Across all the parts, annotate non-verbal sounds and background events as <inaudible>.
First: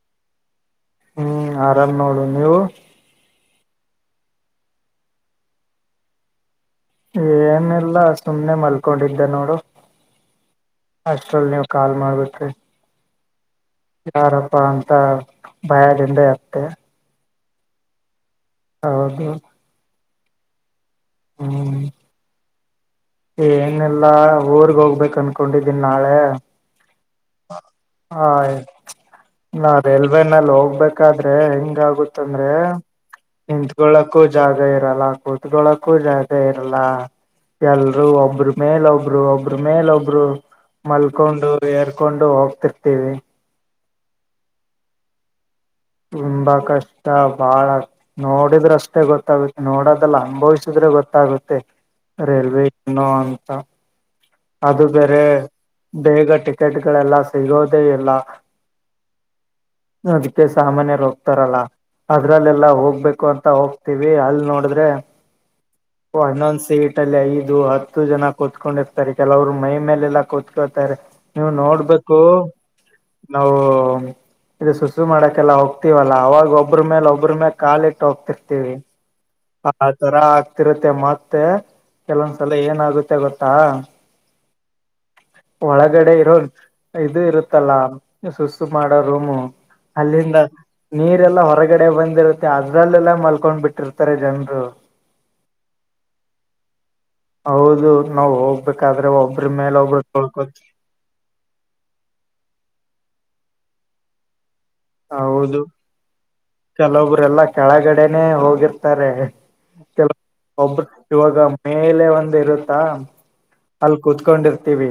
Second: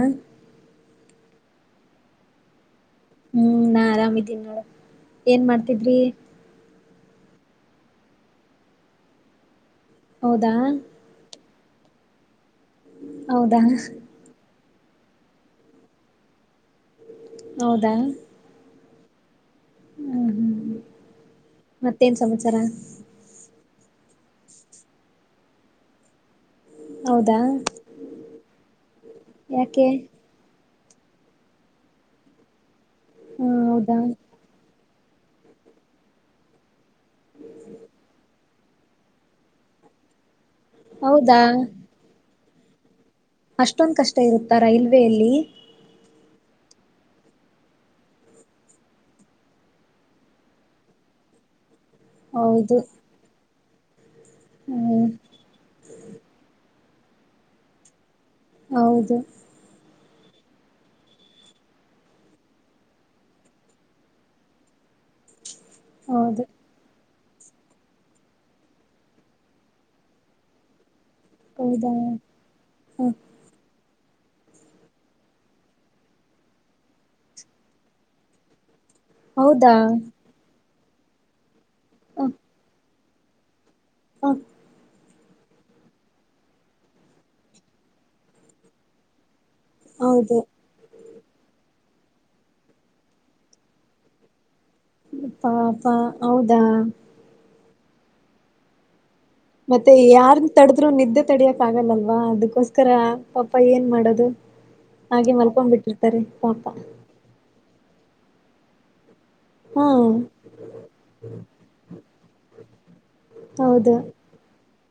ಹ ಹ್ಮ್ ಆರಾಮ್ ನೋಡು ನೀವು ಹ್ಮ್ ನಾ ಆರಾಮಿದ್ದೀನಿ ನೋಡು ಏನ್ ಮಾಡ್ತಿದ್ರಿ ಏನಿಲ್ಲ ಸುಮ್ನೆ ಮಲ್ಕೊಂಡಿದ್ದೆ ನೋಡು ಹೌದಾ. ಅಷ್ಟ್ರಲ್ಲಿ ನೀವು ಕಾಲ್ ಮಾಡ್ಬಿಟ್ರಿ. ಹೌದಾ. ಪ್ಪಾ ಅಂತ ಭಯದಿಂದ ಇತ್ತೆ. ಹೌದಾ. ಹೌದು. ಹ್ಮ್ ಹ್ಮ್ ಮತ್ತೇನ್ ಸಮಾಚಾರ. ಏನೆಲ್ಲಾ ಊರ್ಗ್ ಹೋಗ್ಬೇಕಕ್ ಅನ್ಕೊಂಡಿದ್ದೀನ್ ನಾಳೆ. ಹೌದಾ ಆಯ್ತು ನಾ ಯಾಕೆ ರೈಲ್ವೆನಲ್ಲಿ ಹೋಗ್ಬೇಕು. ಹೋಗ್ಬೇಕಾದ್ರೆ ಹೆಂಗಾಗುತ್ತಂದ್ರೆ ಹ ಹೌದಾ ನಿತ್ಕೊಳ್ಳಕ್ಕೂ ಜಾಗ ಇರಲ್ಲ. ಇರಲ್ಲ ಕೂತ್ಕೊಳ್ಳಳಕ್ಕೂ ಜಾಗ ಇರಲ್ಲ ಎಲ್ಲಾ. ಒಬ್ರ ಮೇಲ್ ಒಬ್ರು ಒಬ್ರ ಮೇಲ್ ಒಬ್ರು ಹೌದಾ ಮಲ್ಕೊಂಡು ಏರ್ಕೊಂಡು ಹೋಗ್ತಾರ್ತೀವಿ. ಹೋಗ್ತಿರ್ತೀವಿ. ಅಷ್ಟೊಂದ್ ಕಷ್ಟ ಇರುತ್ತ ರೈಲ್ವೆಲ್ಲಿ. ತುಂಬಾ ಕಷ್ಟ ಬಾಳ ನೋಡಿದ್ರೇ ಅಷ್ಟೇ ಗೊತ್ತಾಗುತ್ತೆ ನೋಡದೆಲ್ಲ ಅನುಭವಿಸಿದ್ರೆ ಗೊತ್ತಾಗುತ್ತೆ. ಗೊತ್ತಾಗುತ್ತೆ ರೈಲ್ವೆ ಹೌದು ಏನು ಅಂತ. ಅದು ಹ್ಮ್ ಬೇರೆ ಬೇಗ ಟಿಕೆಟ್ಗಳೆಲ್ಲ ಸಿಗೋದೇ ಇಲ್ಲ. ಹೌದು. ಅದಕ್ಕೆ ಸಾಮಾನ್ಯರು ಹೋಗ್ತಾರಲ್ಲ. ಅದ್ರಲ್ಲೆಲ್ಲಾ ಹೋಗ್ಬೇಕು ಅಂತ ಹೋಗ್ತೀವಿ ಅಲ್ ನೋಡಿದ್ರೆ. ಒನ್ ಹೌದು ಒನ್ ಸೀಟ್ ಅಲ್ಲಿ ಐದು ಹತ್ತು ಜನ ಕೂತ್ಕೊಂಡಿರ್ತಾರೆ. ಕುತ್ಕೊಂಡಿತಾರೆ ಕೆಲವ್ರು ಮೈ ಮೇಲೆಲ್ಲ ಕೂತ್ಕೋತಾರೆ. ನೀವು ಹೌದಾ ನೋಡ್ಬೇಕು ಹ ನಾವು. ಈಗ ಸುಸು ಮಾಡಕೆಲ್ಲಾ ಹೋಗ್ತೀವಲ್ಲ ಅವಾಗ ಒಬ್ರ ಮೇಲೆ ಒಬ್ರ ಮೇಲೆ ಕಾಲಿಟ್ಟ್ ಹೋಗ್ತಿರ್ತಿವಿ. ಹೌದಾ ಆ ತರ ಆಗ್ತಿರುತ್ತೆ ಮತ್ತೆ ಕೆಲವೊಂದ್ಸಲ ಏನಾಗುತ್ತೆ ಗೊತ್ತಾ. ಹ್ಮ್. ಒಳಗಡೆ ಇರೋದ್ ಇದು ಇರುತ್ತಲ್ಲಾ ಸುಸು ಮಾಡೋ ರೂಮು. ಹೌದು ಅಲ್ಲಿಂದ ನೀರೆಲ್ಲಾ ಹೊರಗೆ. ಹೊರಗಡೆ ಬಂದಿರುತ್ತೆ ಅದ್ರಲ್ಲೆಲ್ಲ ಮಲ್ಕೊಂಡ್ ಬಿಟ್ಟಿರ್ತಾರೆ ಜನ್ರು. ಅಪ್ಪಾಪಾ ಹೌದಾ. ಹೌದು ನಾವು ಹೋಗ್ಬೇಕಾದ್ರೆ ಒಬ್. ಮತ್ತೆ ಯಾರ ತಡದ್ರು ನಿದ್ದೆ ತಡಿಯಕ್ ಆಗಲ್ಲಲ್ವಾ ಅದಕ್ಕೋಸ್ಕರ. ಪಾಪ ಏನ್ ಮಾಡೋದು ಹಾಗೆ ಹೌದು ಮಲ್ಕೊ್ ಬಿಿಟ್ಟಿರ್ತಾರೆ ಪಾಪ. ಕೆಲವೊಬ್ರೆಲ್ಲಾ ಕೆಳಗಡೆನೆ ಹೋಗಿರ್ತಾರೆ. ಹಾ ಕೆಲವು ಒಬ್ಬರು ಇವಾಗ ಮೇಲೆ ಒಂದು ಇರುತ್ತಾ. ಹೌದು ಅಲ್ಲಿ ಕುೂತ್ಕೊಂಡಿರ್ತೀವಿ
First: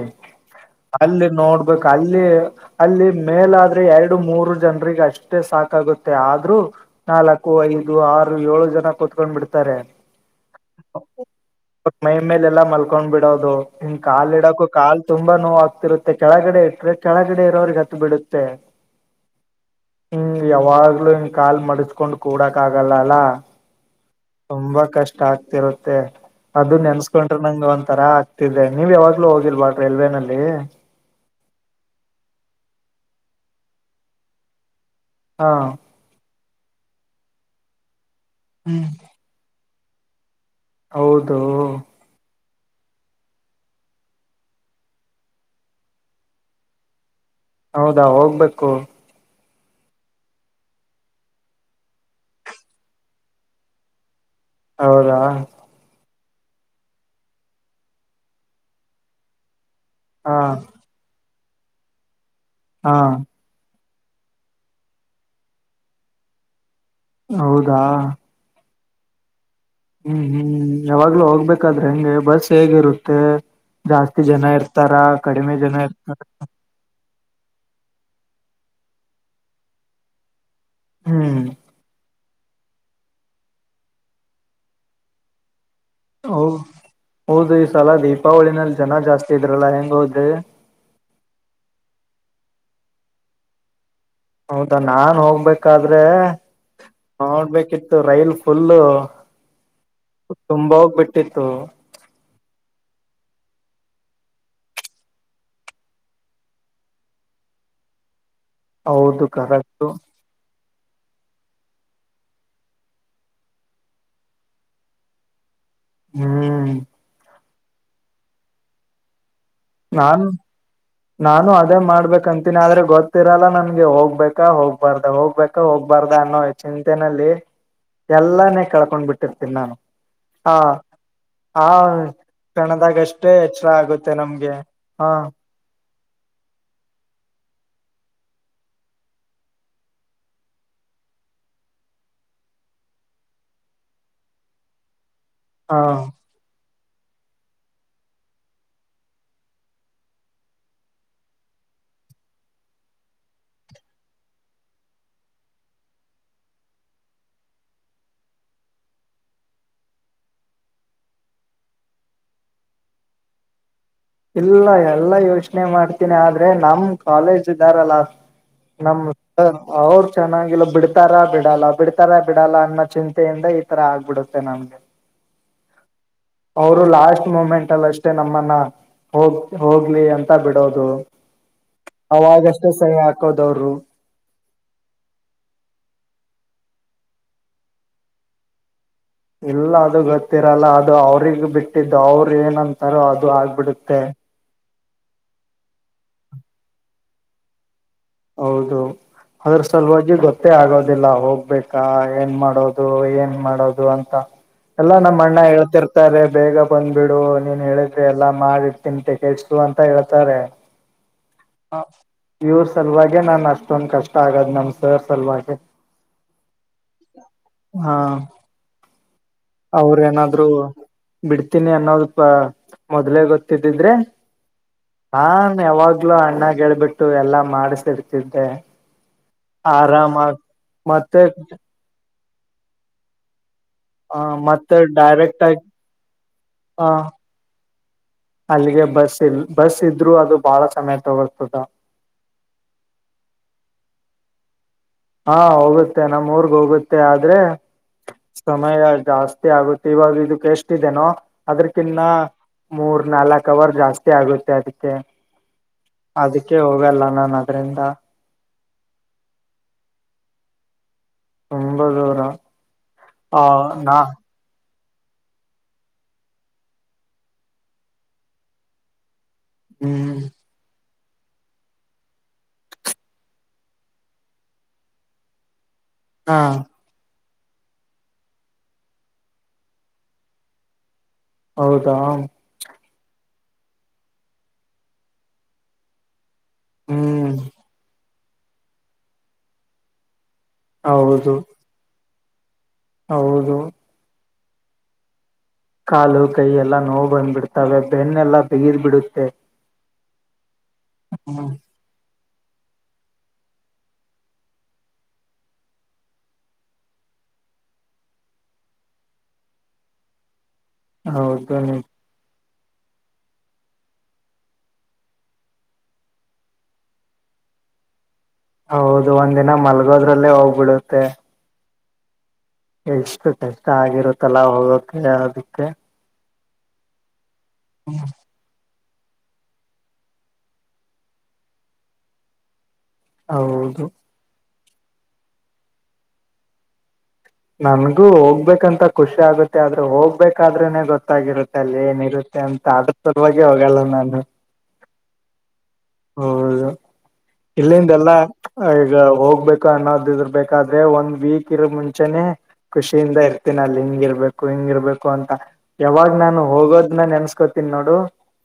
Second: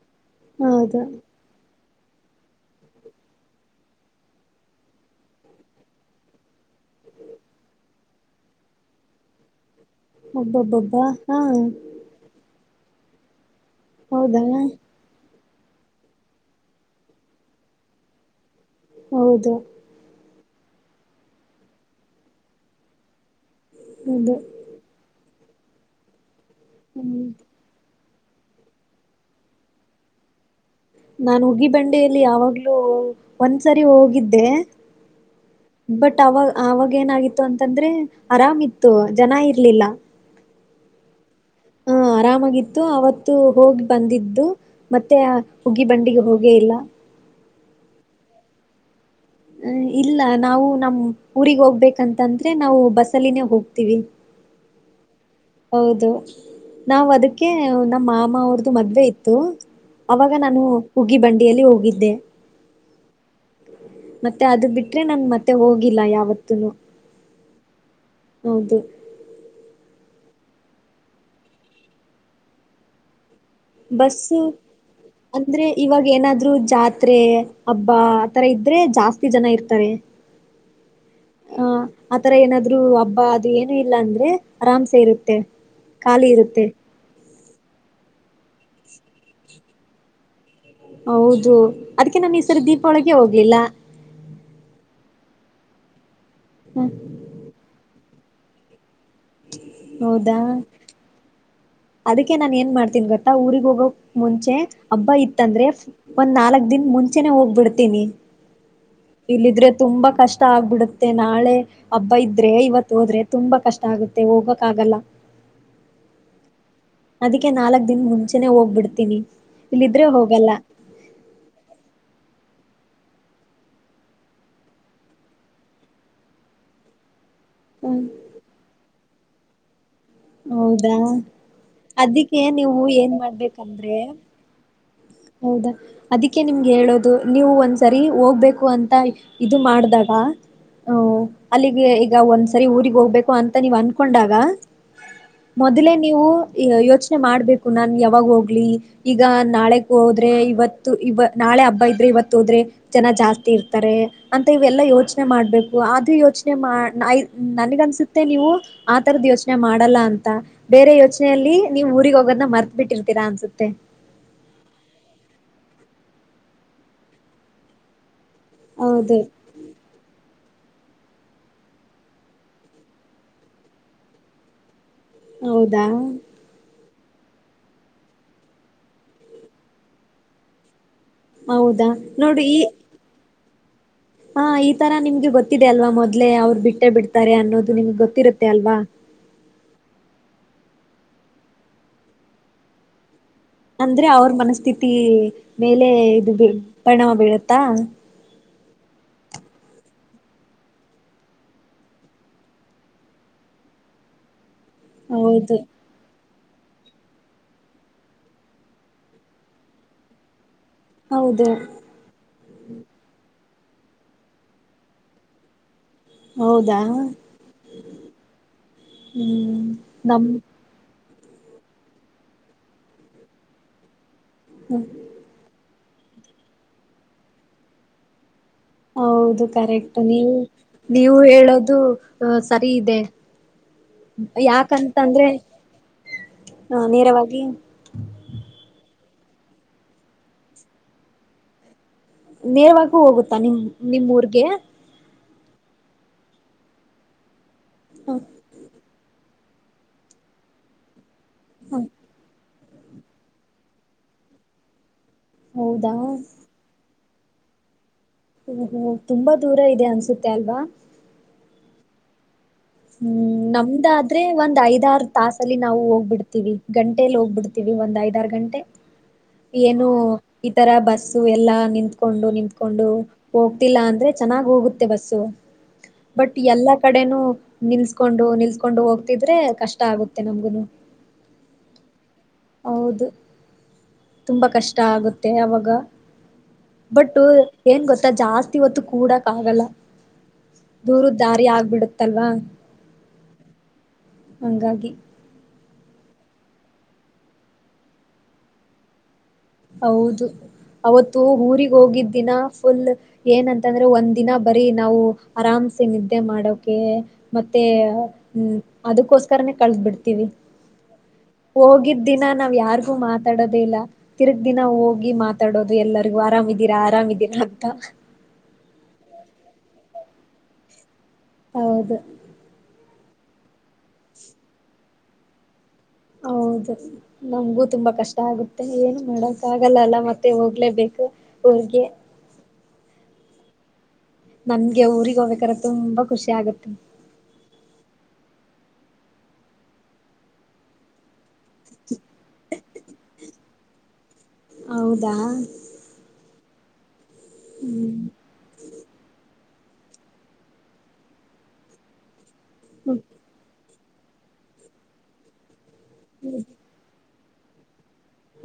ಹೌದು ಅಲ್ಲಿ ನೋಡ್ಬೇಕು. ಅಲ್ಲಿ ಅಲ್ಲಿ ಮೇಲಾದ್ರೆ ಎರಡು ಮೂರು. ಜನರಿಗೆ ಅಷ್ಟೇ ಸಾಕಾಗುತ್ತೆ ಆದ್ರೂ ನಾಲ್ಕು ಐದು ಆರು ಏಳು ಜನ ಕುೂತ್ಕೊಂಡ್ ಬಿಡ್ತಾರೆ. ಒಬ್ಬೊಬ್ಬೊಬ್ಬ ಹಾ ಮೈ ಮೇಲೆ ಎಲ್ಲ ಮಲ್ ಕೊಂಡ್ ಬಿಡೋದು ಇಂಗ್ ಕಾಲ್ ಹೌದಾ ಇಡಕು ಕಾಲ್ ತುಂಬ. ತುಂಬಾ ನೋವು ಆಗ್ತಿರುತ್ತೆ ಕೆಳಗಡೆ ಇಟ್ಟ್ರೆ ಕೆಳಗಡೆ ಇರೋರಿಗೆ ಹತ್ತ ಬಿಡುತ್ತೆ. ಹೌದು. ಹೂ ಯಾವಾಗ್ಲೂ ಕಾಲ್ ಮಡಸ್ಕೊಂಡ್ ಕೂಡಕ್ ಆಗಲ್ಲ ಅಲ್ಲ. ಹೌದು ತುಂಬಾ ಕಷ್ಟ ಆಗ್ತಿರುತ್ತೆ ಅದು ಹ್ಮ್ ನೆನ್ಸ್ಕೊಂಡ್ರೆ ನಂಗ ಒಂತರ. ಆಗ್ತಿದೆ ನೀವ್ ಯಾವಾಗ್ಲೂ ಹೋಗಿಲ್ವ ರಲ್ವೆನಲ್ಲಿ. ನಾನು ಉಗಿ ಬಂಡೆಯಲ್ಲಿ ಯಾವಾಗ್ಲೋ ಒಂದ್ಸರಿ ಹೋಗಿದ್ದೆ. ಹಾ ಬಟ್ ಅವಾಗ ಅವಾಗೇಏನಾಗಿತ್ತು ಅಂತಂದ್ರೆ. ಆರಾಮಿತ್ತು ಜನ ಇರ್ಲಿಲ್ಲ. ಹೌದು. ಹ ಆರಾಮಾಗಿತ್ತು ಅವತ್ತು ಹೋಗಿ ಬಂದಿದ್ದು ಮತ್ತೆ ಆ ಹುಗ್ಗಿ ಬಂಡಿಗೆ ಹೋಗೇ ಇಲ್ಲ. ಹೌದಾ ಹೋಗ್ಬೇಕು ಹೂ ಇಲ್ಲ ನಾವು ನಮ್ ಊಗ್ ಹೋಗ್ಬೇಕಂತಂದ್ರೆ ನಾವು ಬಸ್ಸಲ್ಲಿಿನೇ ಹೋಗ್ತೀವಿ ಹೌದಾ ಹೌದು ನಾವ್ ಅದಕ್ಕೆ ನಮ್ಮ ಮಾಮ ಅವ್ರದುು ಮದ್ವೆ ಇತ್ತು ಅವಾಗ ಹಾ ನಾನು ಉಗೀ ಬಂಡಿಯಲ್ಲಿ ಹೋಗಿದ್ದೆ ಹಾ ಮತ್ತೆ ಅದು ಬಿಟ್ರೆ ನನ್ ಮತ್ತೆ ಹೋಗಿಲ್ಲ ಯಾವತ್ತನು ಹೌದಾ ಹೂ ಹೂ ಯಾವಾಗ್ಲೂ ಹೋಗ್ಬೇಕಾದ್ರೆ ಹೆಂಗೆ ಬಸ್ ಹೇಗಿರುತ್ತೆ ಜಾಸ್ತಿ ಬಸ್ಸು ಜನ ಇರ್ತಾರ ಕಡಿಮೆ ಜನ ಇರ್ತಾರ ತ್ೆ ಹಬ್ಬಾ ಆ ತರ ಇದ್ರೆ ಜಾಸ್ತಿ ಜನ ಇರ್ತಾರೆ ಹೂ ಆ ಆತರ ಏನಾದ್ರು ಹಬ್ಬ ಅದು ಏನು ಇಲ್ಲ ಅಂದ್ರೆ ಆರಾಮ್ಸ ಇರುತ್ತೆ ಖಾಲಿ ಹೌ ಇರುತ್ತೆ ಹೌದು ಈ ಸಲ ದೀಪಾವಳಿನಲ್ಲಿ ಜನ ಜಾಸ್ತಿ ಇದ್ರಲ್ಲಾ ಹೆಂಗ ಹೋದ್ರಿ ಹೌದು ಅದಕ್ಕೆ ನಾನ್ ಈ ಸರಿ ದೀಪಾವಳಿಗೆ ಹೋಗ್ಲಿಲ್ಲ ಹೌದಾ ನಾನ್ ಹೋಗ್ಬೇಕಾದ್ರೆ ಹ, ನೋಡ್ಬೇಕಿತ್ತು ಇ ರೈಲ್ ಫುಲ್ ಹೌದಾ ತುಂಬ ಹೋಗ್ ಬಿಿಟ್ಟಿತ್ತು ಅದಕ್ಕೆ ನಾನ್ ಏನ್ ಮಾಡ್ತೀನ್ಿ ಗೊತ್ತಾ ಊರಿಗ್ ಹೋಗೋಕ್ ಮುಂಚೆ ಹಬ್ಬ ಇತ್ತಂದ್ರೆ ಒಂದ್ ನಾಲ್ಕ್ ದಿನ ಮುಂಚೆನೆ ಹೋಗ್ಬಿಡ್ತೀನಿ ಹೌದು ಇಲ್ಲಿದ್ರೆ ಕರೆಕ್ಟು ತುಂಬಾ ಕಷ್ಟ ಆಗ್ಬಿಡ ಮತ್ತ ನಾಳೆ ಹಬ್ಬ ಇದ್ರೆ ಇವತ್ ಹೋದ್ರೆ ತುಂಬಾ ಕಷ್ಟ ಆಗುತ್ತೆ ಹೋಗಕ್ ಆಗಲ್ಲ ಹೂ ಅದಕ್ಕೆ ನಾಲ್ಕ್ ದಿನ್ ಮುಂಚೆನೆ ಹೋಗ್ಬಿಡ್ತೀನಿ ಇಲ್ಲಿದ್ರೆ ನಾು ಹೋಗಲ್ಲ ನಾನು ಅದೇ ಮಾಡ್ಬೇಕಂತ ತ್ತಿನಾದ್ರೆ ಗೊತ್ತಿರಲ್ಲ ನನ್ಗೆ ಹೋಗ್ಬೇಕಾ ಹೋಗ್ಬಾರ್ದ ಹೋಗ್ಬೇಕಾ ಹೋಗ್ಬಾರ್ದ ಅನ್ನೋ ಚಿಂತೆನೆಲ್ಲಿ ಹ್ಮ್ ಎಲ್ಲಾನೇ ಕಳ್ಕೊಂಡ್ ಬಿಟ್ಟಿರ್ತೀನಿ ನಾನು ಹಾ ಹೌದಾ ಹ ಅದಿಕ್ಕೆ ನೀವು ಏನ್ ಕಣದಾಗಷ್ಟೇ ಎಚ್ಚರ ಮಾಡ್ಬೇಕಂದ್ರೆ ಆಗುತ್ತೆ ನಮ್ಗೆ ಹಾ ಹೌದಾ ಅದಕ್ಕೆ ನಿಮ್ಗೆ ಹೇಳೋದು ನೀವು ಒಂದ್ಸರಿ ಹೋಗ್ಬೇಕು ಅಂತ ಇದು ಮಾಡ್ದಾಗ ಹಓ ಅಲ್ಲಿಗೆ ಈಗ ಒಂದ್ಸರಿ ಊಗ್ ಹೋಗ್ಬೇಕು ಅಂತ ನೀವ್ ಅನ್ಕೊಂಡಾಗ ಹಾ ಮೊದ್ಲೇ ನೀವು ಯೋಚನೆ ಮಾಡ್ಬೇಕು ನಾನ್ ಯಾವಾಗ ಹೋಗ್ಲಿ ಈಗ ನಾಳೆ ಹೋದ್ರೆ ಇವತ್ತು ಇ ನಾಳೆ ಹಬ್ಬ ಇದ್ರೆ ಇವತ್ತು ಹೋದ್ರೆ ಜನ ಜಾಸ್ತಿ ಇರ್ತಾರೆ ಅಂತ ಇವೆಲ್ಲಾ ಯೋಚನೆ ಮಾಡ್ಬೇಕು ಅ ಯೋಚನೆ ನನಗನ್ಸುತ್ತೆ ನೀವು ಆ ತರದ ಯೋಚನೆ ಮಾಡ ಅಂತ ಬೇರೆ ಯೋಚನೆಯಲ್ಲಿ ನೀವ್ ಊರಿಗೆಗ್ ಹೋಗೋದನ ಮರ್ತ್ ಬಿಿಟ್ಟಿರ್ತೀರಾ ಅನ್ಸುತ್ತೆ ಇಲ್ಲ ಎಲ್ಲಾ ಯೋಚನೆ ಮಾಡ್ತೀನಿ ಆದ್ರೆ ನಮ್ ಕಾಲೇಜ್ ಇದ್ದಾರಲ್ಲ ನಮ್ಮ ಹೌದು ಅವರು ಚೆನ್ನಾಗಿ ಲ ಬಿಡ್ತಾರ ಬಿಡಲ್ಲ ಬಿಡ್ತಾರಾ ಬಿಡಲ್ಲ ಅನ್ನೋ ಚಿಂತೆಯಿಂದ ಈ ತರ ಆಗ್ಬಿಡುತ್ತೆ ನಮ್ಗೆ ಹೌದಾ ಅವರು ಲಾಸ್ಟ್ ಮೂಮೆಂಟ್ ಅಲ್ಲಿ ಅಷ್ಟೇ ನಮ್ಮನ್ನ ಹೋಗ ಹೋಗ್ಲಿ ಅಂತ ಬಿಡೋದು ಹೌದಾ ನೋಡಿ ಈ ಅವಾಗಷ್ಟೇ ಸರಿ ಹಾಕೋದವರು ಹಾ ಈ ತರ ನಿಮ್ಗೆ ಗೊತ್ತಿದೆ ಅಲ್ವಾ ಮೊದ್ಲೆ ಅವ್ರು ಬಿಟ್ಟೇ ಬಿಡ್ತಾರೆ ಅನ್ನೋದು ನಿಮ್ಗೆ ಗೊತ್ತಿರುತ್ತೆ ಅಲ್ವಾ ಇಲ್ಲ ಅದು ಗೊತ್ತಿರಲ್ಲ ಅದು ಅವ್ರಗ್ ಬಿಟ್ಟಿದ್ದು ಅವರು ಏನಂತಾರ ಅದು ದು ಆಗ್ಬಿಡುತ್ತೆ ಅಂದ್ರೆ ಅವ್ರ ಮನಸ್ಥಿತಿ ಮೇಲೆ ಇದು ಬಣವ ಬೀಳತ್ತಾ ಹೌದು ಅದ್ರ ಸಲುವಾಗಿ ಗೊತ್ತೇ ಆಗೋದಿಲ್ಲ ಹೋಗ್ಬೇಕಾ ಏನ್ ಮಾಡೋದು ಏನ್ ಮಾಡೋದು ಅಂತ ಹ ಎಲ್ಲಾ ನಮ್ಮ ಅಣ್ಣ ಹೇಳ್ತಿರ್ತಾರೆ ಬೇಗ ಬಂದ್ಬಿಡು ನೀನ್ ಹೇಳಿದ್ರಿ ಎಲ್ಲಾ ಮಾಡಿರ್ತೀನ್ ಟಿಕೆಸ್ ಅಂತ ಹೇಳ್ತಾರೆ ಹೌದು ಹ ಇ ನಾನನ್ ಅಷ್ಟೊಂದ್ ಕಷ್ಟ ಆಗದ್ ನಮ್ ಸರ್ ಸಲುವಾಗ ಹೌದಾ ಹ್ಮ್ ನಮ್ ಅವ್ರೇಏನಾದ್ರು ಬಿಡ್ತೀನಿ ಅನ್ನೋದಪ ಮೊದ್ಲೇ ಗೊತ್ತಿದ್ದಿದ್ರೆ ಹಾ ಯಾವಾಗ ಮಲುೂ ಅಣ್ಣ ಗೆಳಬಿಟ್ಟು ಎಲ್ಲಾ ಮಾಡಸಿಡ್ತಿದ್ದೆ ಹೌದು ಕರೆಕ್ಟ್ ನೀವು ನೀವು ಮತ್ತೆ ಹೇಳೋದು ಸರಿ ಇದೆ ಆ ಮತ್ತೆ ಯಾಕಂತ ಅಂದ್ರೆ ಡೈರೆಕ್ಟ್ ಆಗಿ ಹ ಆ ನೇರವಾಗಿ ಅಲ್ಲಿಗೆ ಬಸ್ ಇಲ್ ಬಸ್ ಇದ್ರರು ಅದು ಬಾಳ ಸಮಯ ತಗೋತದ ನೇರವ ಹೋಗುತ್ತಾ ನಿಮ ನಿಮ ಊರ್ಗೆ ಹಾ ಹೋಗುತ್ತೆ ನಮ್ ಊರ್ಗ್ ಹೋಗುತ್ತೆ ಆದ್ರೆ ಹ ಸಮಯ ಜಾಸ್ತಿ ಆಗುತ್ತೆ ಇವಾಗ ಇದಕ್ಕೆ ಎಷ್ಟಿದೆೇನೋ ಹ, ಅದ್ರಕಿನ್ನ ಮೂರ್ ನಾಲ್ಕ್ ಅವರ್ ಜಾಸ್ತಿ ಆಗುತ್ತೆ ಅದಕ್ಕೆ ಹೌದಾ ಅದಕ್ಕೆ ಹೋಗಲ್ಲ ನನ್ ಅದ್ರಿಂದ ಓಹೋ ತುಂಬಾ ದೂರ ಇದೆ ಅನ್ಸುತ್ತೆ ಅಲ್ವಾ ತುಂಬ ದೂರ ಹ್ಮ್ ಆ ನಾ ನಮ್ದಾದ್ರೆ ಒಂದ್ ಐದ್ ಆರ್ ತಾಸಲ್ಲಿ ನಾವು ಹೋಗ್ಬಿಡ್ತೀವಿ ಗಂಟೆಲಿ ಹೋಗ್ಬಿಡ್ತೀವಿ ಒಂದ್ ಐದಾರು ಗಂಟೆ ಏನು ಹ್ಮ್ ಈತರ ಬಸ್ ಬ ಎಲ್ಲಾ ನಿಂತ್ಕೊಂಡು ನಿತ್ಕೊಂಡು ಹೋಗ್ತಿಲ್ಲ ಅಂದ್ರೆ ಚೆನ್ನಾಗಿ ಹೋಗುತ್ತೆ ಬಸ್ಸು ಬಟ್ ಹಾ ಎಲ್ಲಾ ಕಡೆನೂ ನಿಲ್ಸ್ಕೊಂಡು ನಿಲ್ಸ್ಕೊಂಡು ಹೋಗ್ತಿದ್ರೆ ಕಷ್ಟ ಆಗುತ್ತೆ ನಮ್ಗುನು ಹೌದಾ ಹೌದು ತುಂಬಾ ಕಷ್ಟ ಆಗುತ್ತೆ ಅವಾಗ ಬಟ್ ಹ್ಮ್ ಏನ್ ಗೊತ್ತಾ ಜಾಸ್ತಿ ಹೊತ್ತು ಕೂಡಕ್ ಆಗಲ್ಲ ದೂರು ಹೌದು ದಾರಿ ಆಗ್ಬಿಡುತ್ತಲ್ವಾ ಹೌದು ಹಂಗಾಗಿ ಕಾಲು ಕೈ ಎಲ್ಲಾ ನೋವು ಬಂದ್ಬಿಡ್ತವೆ ಬೆನ್ನೆಲ್ಲಾ ಬಿಗದ್ ಬಿಡುತ್ತೆ ಹೌದು ಅವತ್ತು ಊರಿಗೆ ಹೋಗಿದ್ ದಿನ ಫುಲ್ ಏನಂತಂದ್ರೆ ಒಂದು ದಿನ ಬರೀ ನಾವು ಆರಾಮ್ಸೆ ನಿದ್ದೆ ಮಾಡೋಕೆ ಮತ್ತೆ ಹ್ಮ್ ಅದಕ್ಕೋಸ್ಕರನೇ ಕಳದ್ ಬಿಡ್ತೀವಿ ಹೌದು ರಿ ಹೋಗಿದ್ ದಿನ ನಾವ್ ಯಾರಿಗೂ ಮಾತಾಡೋದೇ ಇಲ್ಲ ತಿರ್ಗ ದಿನ ಹೋಗಿ ಮಾತಾಡೋದು ಎಲ್ಲರಿಗೂ ಆರಾಮಿದೀರಾ ಆರಾಮಿದೀರಾ ಅಂತ ಹೌದು ಒಂದಿನ ಮಲ್ಗೋದ್ರಲ್ಲೇ ಹೋಗ್ಬಿಡುತ್ತೆ ಹೌದು ಎಷ್ಟು ಕಷ್ಟ ಆಗಿರುತ್ತಲ್ಲ ಹೋಗೋಕ ಅದಿಕ್ಕೆ ಹೌದು ನಮಗೂ ತುಂಬಾ ಕಷ್ಟ ಆಗುತ್ತೆ ಏನು ನೋಡಕ್ ಆಗಲ್ಲ ಅಲ್ಲ ಮತ್ತೆ ಹೋಗ್ಲೇಬೇಕು ಊರ್ಗೆ ಹೌದು ನಮ್ಗೆ ಊಗ್ ಹೋಗ್ಬೇಕ್ರ ತುಂಬಾ ಖುಷಿ ಆಗುತ್ತೆ ನಮಗೂ ಹೋಗ್ಬೇಕಂತ ಖುಷಿ ಆಗತ್ತೆ ಆದ್ರೂ ಹೋಗ್ಬೇಕಾದ್ರೆನೆ ಗೊತ್ತಾಗಿರುತ್ತೆ ಅಲ್ಲಿ ಏನಿರುತ್ತೆ ಅಂತ ಆದ್ರ ಸುಲುವಾಗಿ ಹೋಗಲ್ಲ ನಾನು ಹೌದಾ ಹೌದು ಇಲ್ಲಿಂದ ಎಲ್ಲ ಈಗ ಹೋಗ್ಬೇಕು ಅನ್ನೋದ ಇದರ್ಬೇಕಾದ್ರೆ ಒಂದ್ ವೀಕ್ ಇರ ಮುಂಚೆನೇ ಖುಷಿಯಿಂದ ಹ್ಮ್ ಇರ್ತೀನ ಅಲ್ಲಿ ಹಿಂಗಿರ್ಬೇಕು ಹಿಂಗಿರ್ಬೇಕು ಅಂತ ಯಾವಾಗ್ ನಾನು ಹೋಗೋದ್ನ ನೆನ್ಸ್ ಕೋತನಿ ನೋಡು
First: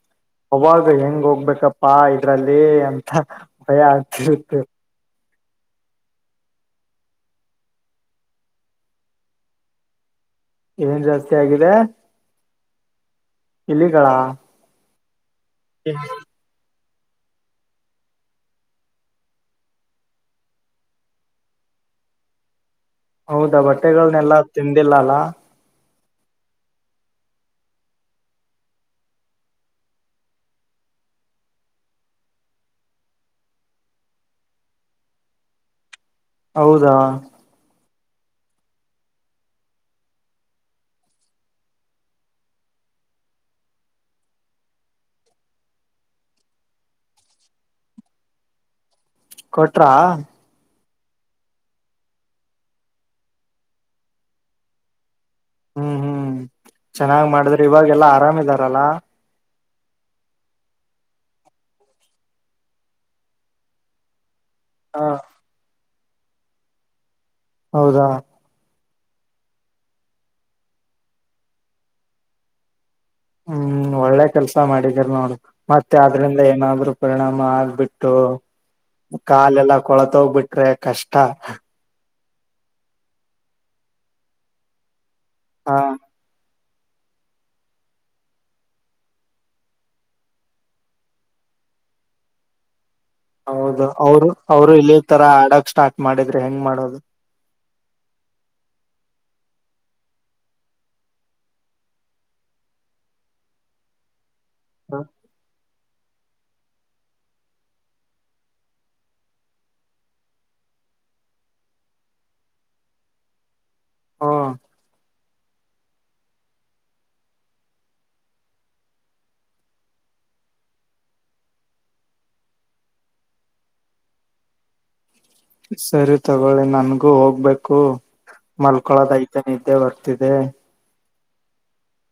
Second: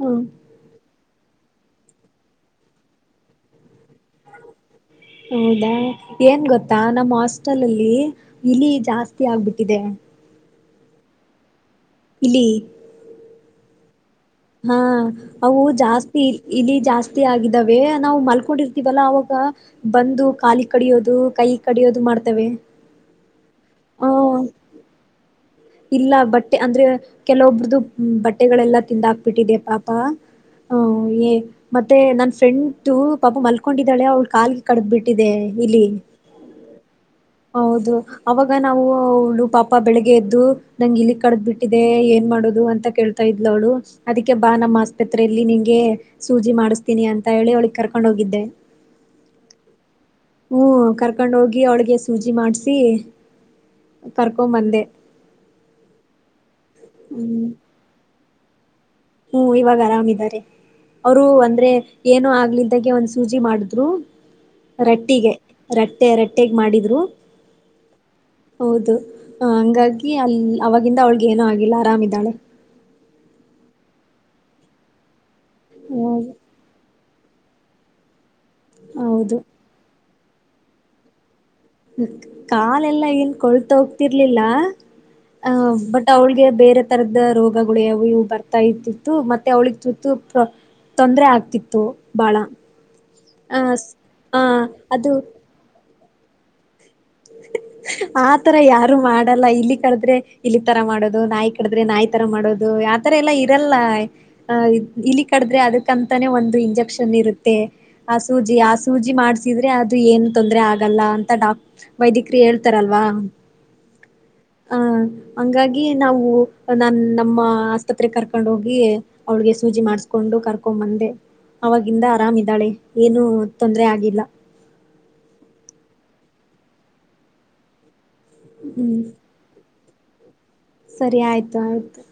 ಹ್ಮ್ ಅವಾಗ ಹೆಂಗ ಹೋಗ್ಬೇಕಪ್ಪಾ ಇದ್ರಲ್ಲಿ ಅಂತ <unintelligible> ಹೌದಾ ಏನ್ ಗೊತ್ತಾ ನಮ್ ಹಾಸ್ಟೆಲ್ ಅಲ್ಲಿ ಇಲಿ ಜಾಸ್ತಿ ಆಗ್ಬಿಟ್ಟಿದೆ ಏನ್ ಜಾಸ್ತಿ ಆಗಿದೆ ಇಲಿ ಇಲಿಗಳ ಹಾ ಅವು ಜಾಸ್ತಿ ಇಲಿ ಜಾಸ್ತಿ ಅತಿ ಆಗಿದವೆ ನಾವು ಮಲ್ಕೊಂಡಿರ್ತೀವಲ್ಲ ಅವಾಗ ಬಂದು ಕಾಲಿಗ್ ಕಡಿಯೋದು ಕೈ ಕಡಿಯೋದು ಮಾಡ್ತವಿ ಹೌದಾ ಬಟ್ಟೆಗಳನ್ನ ಎಲ್ಲಾ ತಿಂದಿಲ್ಲ ಅಲ್ಲ ಇಲ್ಲ ಬಟ್ಟೆ ಅಂದ್ರೆ ಕೆಲವೊಬ್ರ್ದ ಬಟ್ಟೆಗಳೆಲ್ಲಾ ತಿಂದಾಕ್ಬಿಟ್ಟಿದೆ ಪಾಪ ಹ ಏ ಮತ್ತೆ ನನ್ ಫ್ರೆಂಡ್ದು ಪಾಪ ಮಲ್ಕೊಂಡಿದ್ದಾಳೆ ಅವ್ಳ ಕಾಲಗೆ ಕಡ್ದ್ ಬಿಟ್ಟಿದೆ ಇಲಿ ಹೌದಾ ಹೌದು ಅವಾಗ ನಾವು ಅವಳು ಪಾಪ ಬೆಳಿಗ್ಗೆ ಎದ್ದು ನಂಗ ಇಲ್ಲಿ ಕಡದ್ ಬಿಟ್ಟಿದೆ ಏನ್ ಮಾಡೋದು ಅಂತ ಕೇಳ್ತಾ ಇದ್ಲು ಅವಳು ಅದಿಕ್ಕೆ ಬಾ ನಮ್ಮ್ ಆಸ್ಪತ್ರರೆಯಲ್ಲಿ ಗೆ ಸೂಜಿ ಮಾಡಿಸ್ತೀನಿ ಅಂತ ಹೇಳಿ ಅವ್ಳಿಗಗ್ ಕರ್ಕೊಂಡ್ ಹೋಗಿದ್ದೆ ಕೊಟ್ರಾ ಹ್ಮ್ ಕರ್ಕೊಂಡೋಗಿ ಅವಳಿಗೆ ಸೂಜಿ ಮಾಡ್ಸ ಕರ್ಕೊಂಡಂಬಂದೆ ಹ್ಮ್ ಹ್ಮ್ ಚೆನ್ನಾಗ್ ಮಾಡಿದ್ರೆ ಇವಾಗೆಲ್ಲಾ ಆರಾಮ್ ಇದಾರಲ್ಲಾ ಹುಂ ಇವಾಗ ಆರಾಮ್ ಇದ್ದಾರೆ ಅವರು ಅಂದ್ರೆ ಏನೋ ಆಗ್ಲಲ್ದಾನ್ಗೆ ಒಂದ್ ಸೂಜಿ ಮಾಡಿದ್ರು ಹ ರಟ್ಟಿಗೆ ರಟ್ಟೆ ರಟ್ಟಗ್ ಮಾಡಿದ್ರು ಹೌದಾ ಹೌದು ಹಂಗಾಗಿ ಅಲ್ ಅವಾಗಿಂದ ಅವಲ್ಗೆ ಏನೂ ಆಗಿಲ್ಲ ಆರಾಮ್ ಇದ್ದಾಳೆ ಹ್ಮ್ ಒಳ್ಳೆ ಕೆಲ್ಸ ಮಾಡಿದರ್ ನೋಡು ಮತ್ತೆ ಹೌದು ಅದ್ರಿಂದ ಏನಾದ್ರು ಪರಿಣಾಮ ಆಗ್ಬಿಟ್ಟು ಹೌದು. ಕಾಲೆಲ್ಲ ಕೊಳತೋಗ್ಬಿಟ್ರೆ ಕಷ್ಟ ಕಾಲೆಲ್ಲಾ ಏನ್ ಕೊಳ್ತ ಹೋಗ್ತಿರ್ಲಿಲ್ಲ ಅ ಹಾ ಬಟ್ ಅವಳಿಗೆ ಬೇರೆ ತರದ ರೋಗಗಳು ಇವು ಬರ್ತಾ ಇತಿತ್ತು ಮತ್ತೆ ಅವಳಿಗೆ ತು ತು ತೊಂದ್ರರೆ ಆಗ್ತಿತ್ತು ಬಾಳ ಆ ಹೌದು ಅವರು ಆ ಅವರು ಇಲ್ಲಿ ಅದು ತರ ಆಡಕ್ ಸ್ಟಾರ್ಟ್ ಮಾಡಿದ್ರೆ ಹೆಂಗ್ ಮಾಡೋದು <unintelligible> ಆತರ ಯಾರು ಮಾಡಲ್ಲ ಇಲ್ಲಿ ಕಡದ್ರೆ ಇಲ್ಲಿ ತರ ಮಾಡೋದು ನಾಯಿ ಕಡದ್ರೆ ನಾಯಿ ತರ ಮಾಡೋದು ಆತರ ಎಲ್ಲಾ ಇರಲ್ಲ ಇಲ್ಲಿ ಕಡದ್ರೆ ಅದಕ್ಕಂತ ತೆ ಒಂದು ಇಂಜೆಕ್ಷನ್ ಇರುತ್ತೆ ಆ ಸೂಜಿ ಆ ಸೂಜಿ ಮಾಡ್ಸಿದ್ರೆ ಅದು ಏನ್ ತೊಂದ್ರರೆ ಆಗಲ್ಲ ಅಂತ ಡಾಕ್ ವೈದ್ಯಿಕರು ಹೇಳ್ತಾರಲ್ವಾ ಹ ಹಾ ಹಂಗಾಗಿ ನಾವು ನಾ ನಮ್ಮ ಆಸ್ಪತ್ರೆ ಕರ್ಕೊಂಡ ಹೋಗಿ ಅವಳಿಗೆ ಸೂಜಿ ಮಾಡಸ್ಕೊಂಡು ಕರ್ಕೊಂಬಂದೆ ಅವವಾಗಿಂದ ಆರಾಮ್ ಇದ್ದಾಳೆ ಏನು ತೊಂದರೆ ಆಗಿಲ್ಲ ಕ <unintelligible> ಸರಿ ತಗೊಳ್ಳಿ ನನ್ಗೂ ಹೋಗ್ಬೇಕು ಮಲ್ಕೊಳೋದ ಐತನಿ ನಿದ್ದೆ ಬರ್ತಿದೆ ಸರಿ ಆಯಿತು ಆಯಿತು